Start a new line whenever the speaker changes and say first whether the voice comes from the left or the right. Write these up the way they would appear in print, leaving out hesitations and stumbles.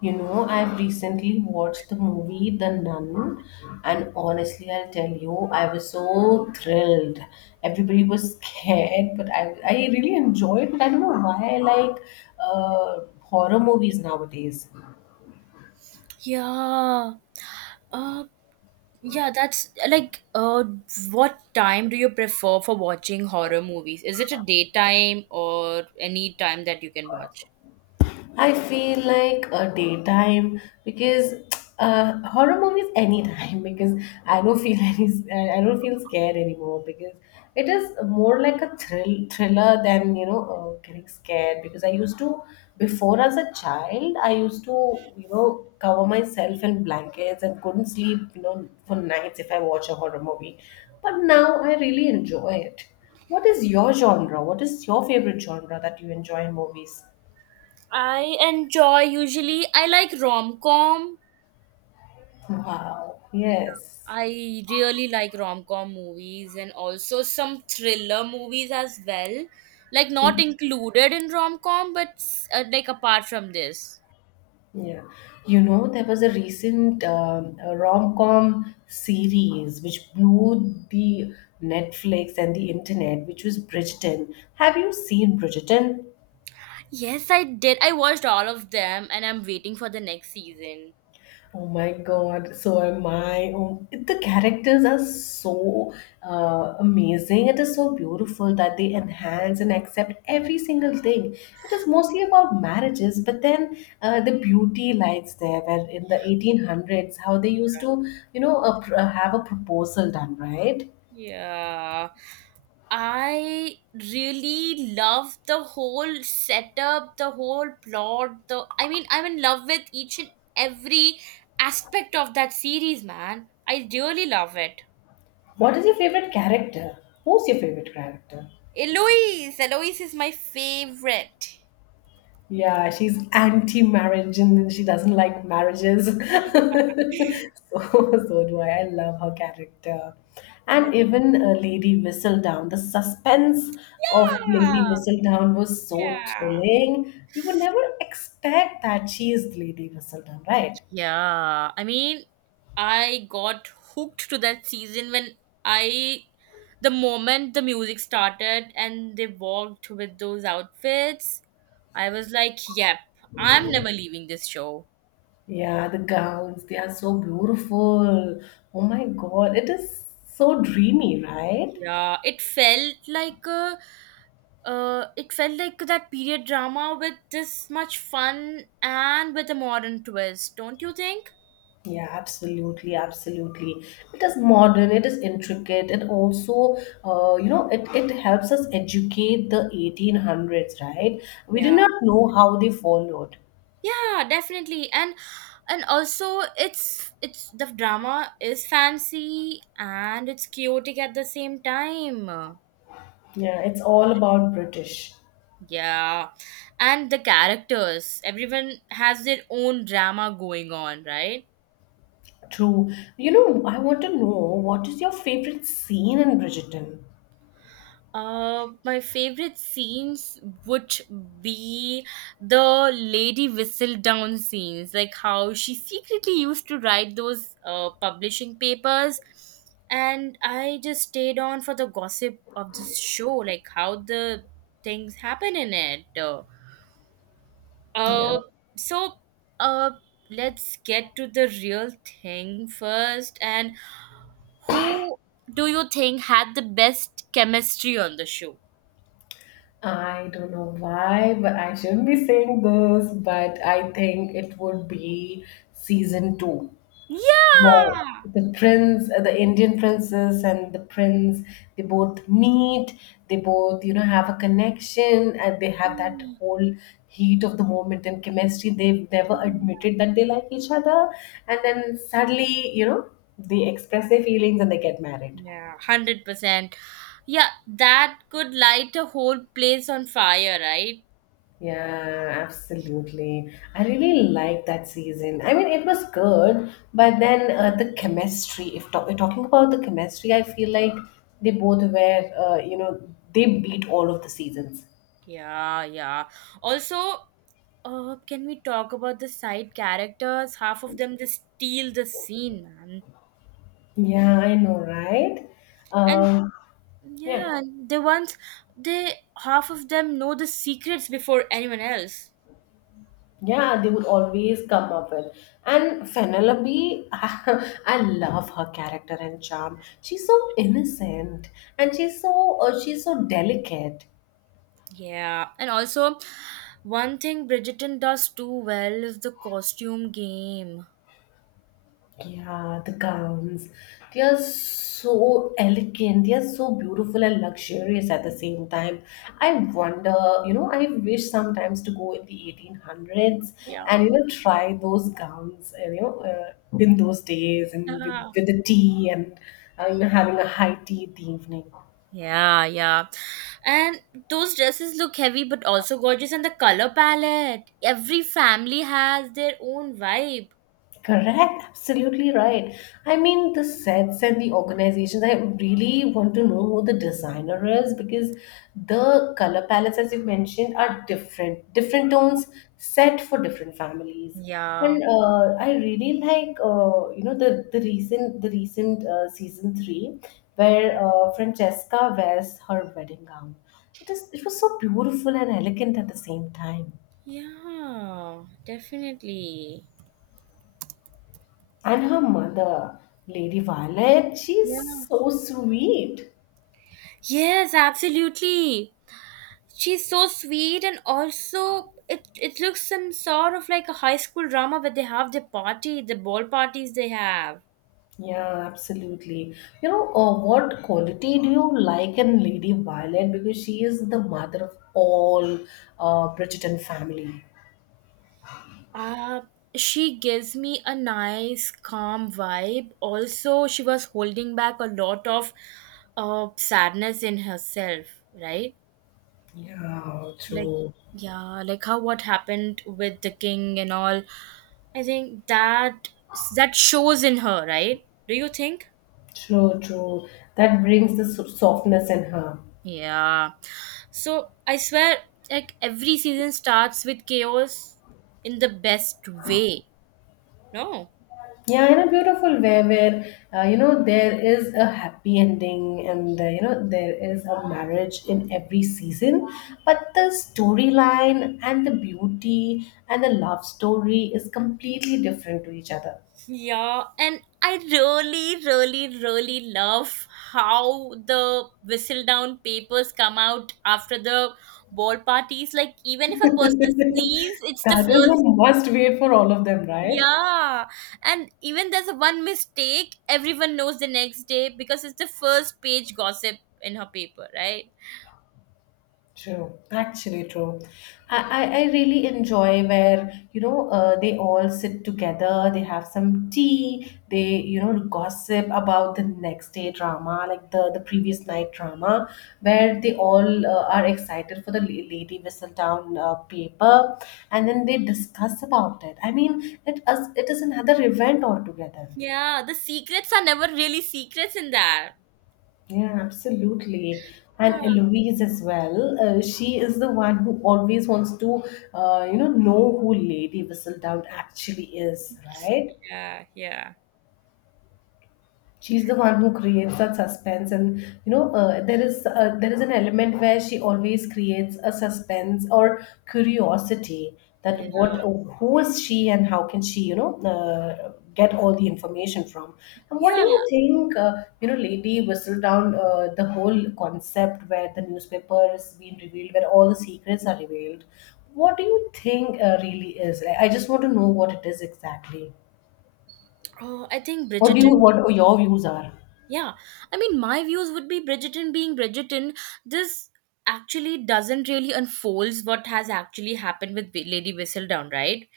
left: You know, I've recently watched the movie The Nun, and honestly, I'll tell you, I was so thrilled. Everybody was scared, but I really enjoyed it. I don't know why I like horror movies nowadays.
right: Yeah. Uh, yeah, that's like what time do you prefer for watching horror movies? Is it a daytime or any time that you can watch?
left: I feel like a daytime because horror movies anytime because I don't feel any, I don't feel scared anymore because it is more like a thriller than getting scared because I used to before, as a child, I used to, you know, cover myself in blankets and couldn't sleep, you know, for nights if I watch a horror movie, but now I really enjoy it. What is your genre? What is your favorite genre that you enjoy in movies?
right: I enjoy usually I like rom-com.
left: Wow. Yes.
right: I really like rom-com movies and also some thriller movies as well. Like not included in rom-com but like apart from this.
left: Yeah. You know, there was a recent rom com series which blew the Netflix and the internet, which was Bridgerton. Have you seen Bridgerton?
right: Yes, I did. I watched all of them and I'm waiting for the next season.
left: Oh my God, so am I. Oh, the characters are so amazing. It is so beautiful that they enhance and accept every single thing. It is mostly about marriages, but then the beauty lies there, where in the 1800s, how they used to, have a proposal done, right?
right: Yeah. I really love the whole setup, the whole plot, the I mean I'm in love with each and every aspect of that series, man. I really love it.
left: What is your favorite character? Who's your favorite character?
right: Eloise, Eloise is my favorite.
left: Yeah, she's anti-marriage and she doesn't like marriages. So do I. I love her character.
right: Yeah.
left: And even Lady Whistledown, the suspense of
right: Yeah.
left: Lady Whistledown was so
right: Yeah.
left: thrilling. We would never expect that she is Lady Whistledown, right?
right: Yeah, I mean, I got hooked to that season when I, the moment the music started and they walked with those outfits, I was like, yep, I'm never leaving this show.
left: Yeah, the gowns, they are so beautiful. Oh my God, it is so dreamy, right?
right: Yeah, it felt like a, it felt like that period drama with this much fun and with a modern twist, don't you think?
left: Yeah, absolutely. It is modern, it is intricate, and also, it helps us educate the 1800s, right? We did
right: Yeah,
left: not know how they followed.
right: yeah, definitely. And also it's the drama is fancy and it's chaotic at the same time.
left: Yeah, it's all about British.
right: Yeah, and the characters, everyone has their own drama going on, right?
left: True. You know, I want to know, what is your favorite scene in Bridgerton?
right: My favorite scenes would be the Lady whistle down scenes, like how she secretly used to write those publishing papers. And I just stayed on for the gossip of this show, like how the things happen in it.
left: Yeah.
right: Uh, so, uh, let's get to the real thing first. And who do you think had the best chemistry on the show?
left: I don't know why, but I shouldn't be saying this, but I think it would be season two.
right: Yeah.
left: Right. The Indian princess and the prince, they both meet, they both, you know, have a connection, and they have that whole heat of the moment and chemistry. They've never admitted that they like each other. And then suddenly, you know, they express their feelings and they get married.
right: Yeah, 100%. Yeah, that could light a whole place on fire, right?
left: Yeah, absolutely. I really liked that season. I mean, it was good, but then the chemistry, if we're talking about the chemistry, I feel like they both were, they beat all of the seasons.
right: Yeah, yeah. Also, can we talk about the side characters? Half of them, they steal the scene, man.
left: Yeah, I know, right?
right: And
left: Um, yeah,
right: yeah, and the ones they, half of them know the secrets before anyone else.
left: yeah, they would always come up with. And Penelope, I love her character and charm. She's so innocent, and she's she's so delicate.
right: Yeah, and also one thing Bridgerton does too well is the costume game.
left: Yeah, the gowns. They are so elegant. They are so beautiful and luxurious at the same time. I wonder, you know, I wish sometimes to go in the 1800s
right: Yeah.
left: and, you know, try those gowns, in those days, and with the tea, and you know, having a high tea in the evening.
right: Yeah, yeah. And those dresses look heavy but also gorgeous, and the color palette. Every family has their own vibe.
left: Correct, absolutely right. I mean, the sets and the organizations, I really want to know who the designer is, because the color palettes, as you mentioned, are different, different tones set for different families. And
right: Yeah.
left: I really like, the recent season three where Francesca wears her wedding gown. It was so beautiful and elegant at the same time.
right: Yeah, definitely.
left: And her mother, Lady Violet,
right: Yeah.
left: she's so sweet.
right: Yes, absolutely. She's so sweet, and also it looks some sort of like a high school drama where they have their party, the ball parties they have.
left: Yeah, absolutely. You know, what quality do you like in Lady Violet? Because she is the mother of all Bridgerton family.
right: Uh, she gives me a nice, calm vibe. Also, she was holding back a lot of sadness in herself, right?
left: Yeah,
right: Like,
left: true.
right: yeah, like how what happened with the king and all. I think that that shows in her, right? Do you think?
left: True, true. That brings the softness in her.
right: Yeah. So I swear, like every season starts with chaos in the best way. No.
left: Yeah, in a beautiful way where you know, there is a happy ending, and you know, there is a marriage in every season, but the storyline and the beauty and the love story is completely different to each other.
right: Yeah, and I really, really, really love how the whistle down papers come out after the ball parties. Like, even if a person sneezes, it's the
left: That is a
right: first.
left: must wait for all of them, right?
right: Yeah, and even there's one mistake, everyone knows the next day because it's the first page gossip in her paper, right?
left: True, actually true. I really enjoy where, they all sit together, they have some tea, they, you know, gossip about the next day drama, like the previous night drama, where they all are excited for the Lady Whistledown paper, and then they discuss about it. I mean, it, as it is another event altogether.
right: Yeah, the secrets are never really secrets in that.
left: Yeah, absolutely. And
right: Yeah,
left: Eloise as well. She is the one who always wants to, know who Lady Whistledown actually is, right?
right: yeah, yeah.
left: She's the one who creates that suspense, and you know, there is an element where she always creates a suspense or curiosity, that
right: Yeah.
left: what who is she, and how can she, you know, get all the information from. And what do
right: Yeah.
left: you think, you know, lady Whistledown, down the whole concept where the newspaper is being revealed, where all the secrets are revealed. What do you think, really is? I just want to know what it is exactly.
right: Oh, I think
left: What do you,
right: Bridgerton.
left: what your views are?
right: Yeah, I mean, my views would be Bridgerton being Bridgerton. This actually doesn't really unfolds what has actually happened with Lady Whistledown, right?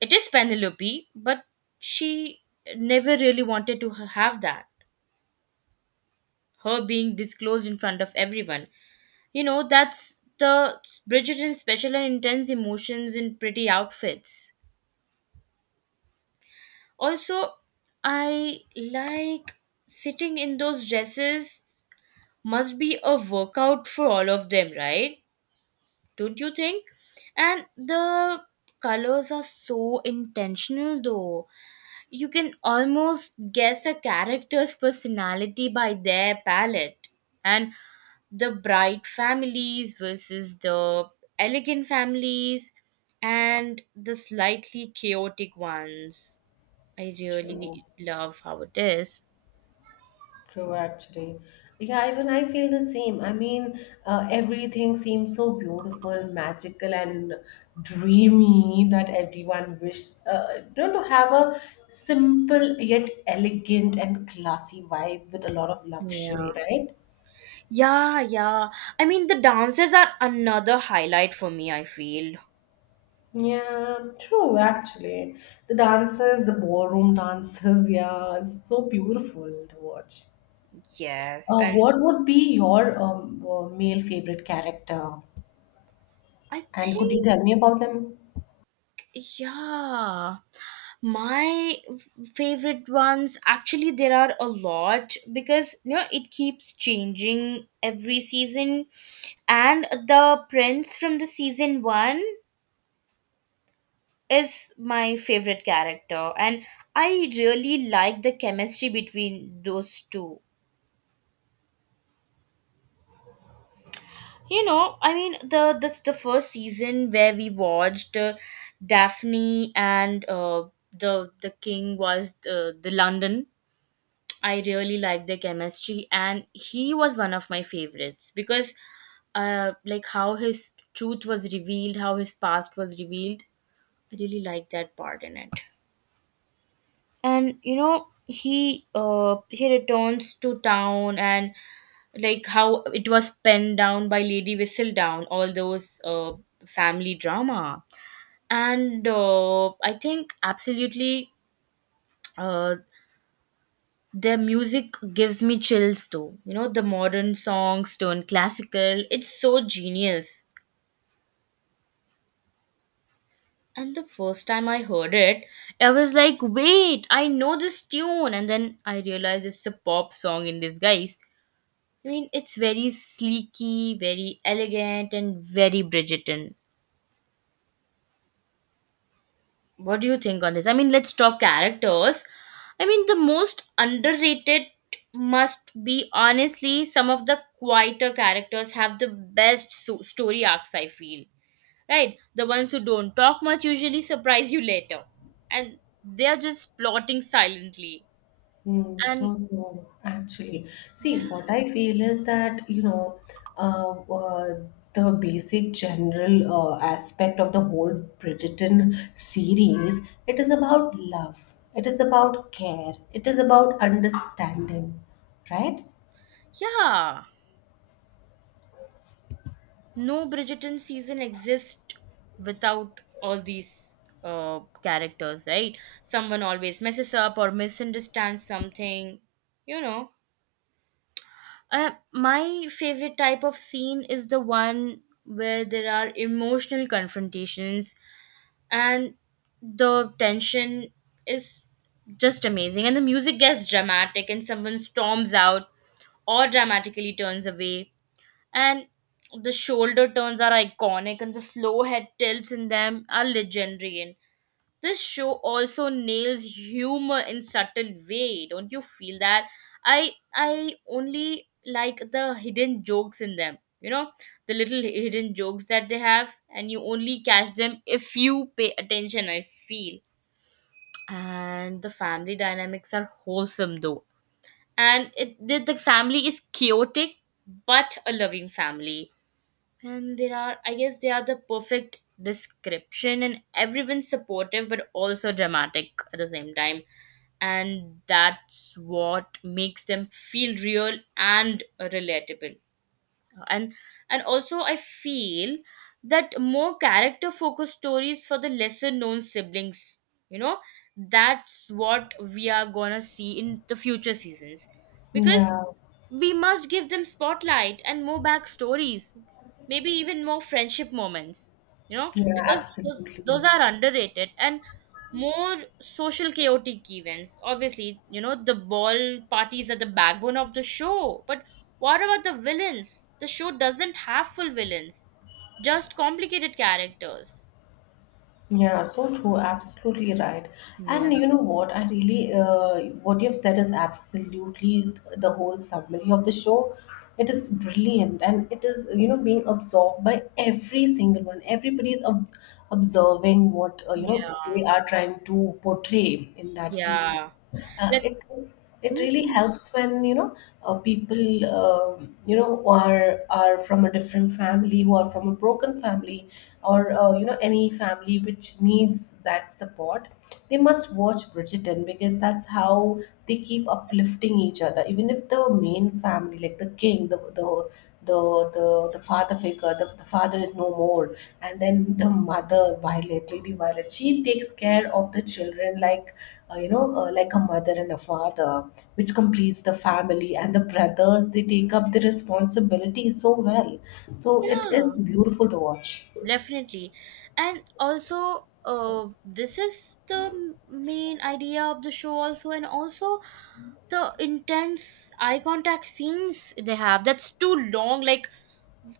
right: It is Penelope, but she never really wanted to have that. Her being disclosed in front of everyone. You know, that's the Bridgerton's special and intense emotions in pretty outfits. Also, I like sitting in those dresses must be a workout for all of them, right? Don't you think? And the colors are so intentional though. You can almost guess a character's personality by their palette. And the bright families versus the elegant families and the slightly chaotic ones. I
left: True.
right: really love how it is.
left: True, actually. Yeah, even I feel the same. I mean, everything seems so beautiful, magical, and dreamy, that everyone wishes, you know, to have a simple yet elegant and classy vibe with a lot of
right: Yeah.
left: luxury, right?
right: Yeah, yeah. I mean, the dances are another highlight for me, I feel.
left: Yeah, true, actually. The dances, the ballroom dances, yeah, it's so beautiful to watch.
right: Yes. And.
left: What would be your male favorite character?
right: I
left: And could you
right: think,
left: tell me about them?
right: yeah. My favorite ones, actually, there are a lot because you know it keeps changing every season, and the prince from the season one is my favorite character, and I really like the chemistry between those two. You know, I mean, the first season where we watched Daphne and the king was the London. I really liked their chemistry, and he was one of my favorites because, like how his truth was revealed, how his past was revealed. I really liked that part in it. And you know, he returns to town, and like how it was penned down by Lady Whistledown, all those family drama. And I think absolutely, uh their music gives me chills though. You know, the modern songs turn classical, it's so genius. And the first time I heard it, I was like, wait, I know this tune, and then I realized it's a pop song in disguise. I mean, it's very sleeky, very elegant, and very Bridgerton. What do you think on this? I mean, let's talk characters. I mean, the most underrated must be, honestly, some of the quieter characters have the best story arcs, I feel. Right? The ones who don't talk much usually surprise you later. And they're just plotting silently.
left: Mm,
right: And
left: sure, sure. Actually,
right: yeah,
left: see, what I feel is that, uh, uh, the basic general aspect of the whole Bridgerton series, it is about love, it is about care, it is about understanding, right?
right: yeah. No Bridgerton season exists without all these characters, right? Someone always messes up or misunderstands something, you know. My favorite type of scene is the one where there are emotional confrontations, and the tension is just amazing, and the music gets dramatic, and someone storms out or dramatically turns away, and the shoulder turns are iconic, and the slow head tilts in them are legendary. And this show also nails humor in subtle way, don't you feel that? I only like the hidden jokes in them, you know, the little hidden jokes that they have, and you only catch them if you pay attention, I feel. And the family dynamics are wholesome though. And it, the family is chaotic but a loving family, and there are, I guess, they are the perfect description, and everyone's supportive but also dramatic at the same time. And that's what makes them feel real and relatable. And and also, I feel that more character focused stories for the lesser known siblings, you know, that's what we are gonna see in the future seasons, because
left: Yeah,
right: we must give them spotlight and more backstories, maybe even more friendship moments, you know,
left: yeah,
right: because those
left: absolutely.
right: are underrated and more social chaotic events. Obviously, you know, the ball parties are the backbone of the show, but what about the villains? The show doesn't have full villains, just complicated characters.
left: Yeah, so true. Absolutely right.
right: Yeah.
left: And you know what? I really, what you've said is absolutely the whole summary of the show. It is brilliant, and it is, you know, being absorbed by every single one. Everybody's observing what, you know,
right: Yeah,
left: they are trying to portray in that series.
right: yeah. Let,
left: It it really
right: mhm,
left: helps when you know people, you know, are from a different family, who are from a broken family, or you know, any family which needs that support, they must watch Bridgerton, because that's how they keep uplifting each other, even if the main family, like the king, the father figure, the father is no more, and then the mother Violet, Lady Violet, she takes care of the children like, like a mother and a father, which completes the family, and the brothers, they take up the responsibility so well, so it
right: yeah.
left: is beautiful to watch.
right: Definitely. And also, this is the main idea of the show also. And also the intense eye contact scenes they have, that's too long. Like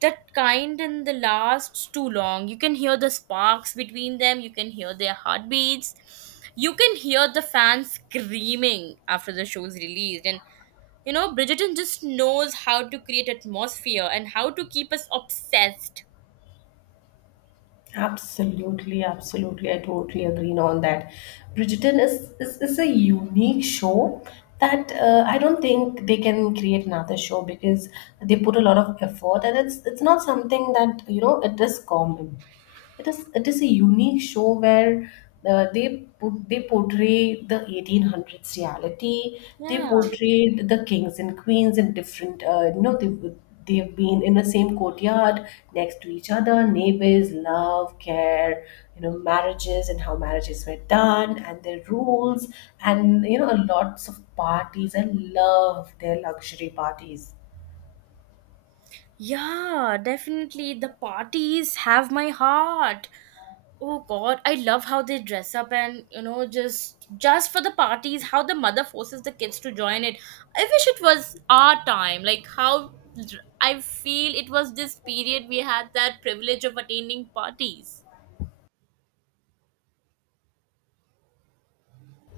right: that kind, and the lasts too long, you can hear the sparks between them, you can hear their heartbeats, you can hear the fans screaming after the show's released. And you know, Bridgerton just knows how to create atmosphere and how to keep us obsessed.
left: Absolutely, absolutely. I totally agree on that. Bridgerton is a unique show, that I don't think they can create another show, because they put a lot of effort, and it's not something that, you know, it is common. It is a unique show where they they portray the 1800s reality. They
right: Yeah.
left: portrayed the kings and queens in different. You know, they've been in the same courtyard, next to each other, neighbors, love, care, you know, marriages, and how marriages were done, and their rules, and you know, lots of parties. I love their luxury parties.
right: Yeah, definitely. The parties have my heart. Oh god, I love how they dress up, and you know, just for the parties, how the mother forces the kids to join it. I wish it was our time. Like how, I feel it was this period we had that privilege of attending parties.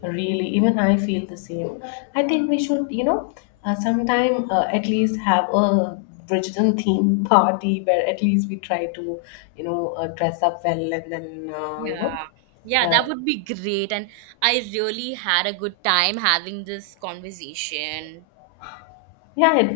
left: Really, even I feel the same. I think we should, you know, sometime at least have a Bridgerton theme party, where at least we try to, you know, dress up well, and then,
right: Yeah. Yeah, that
left: uh,
right: would be great, and I really had a good time having this conversation.
left: yeah, it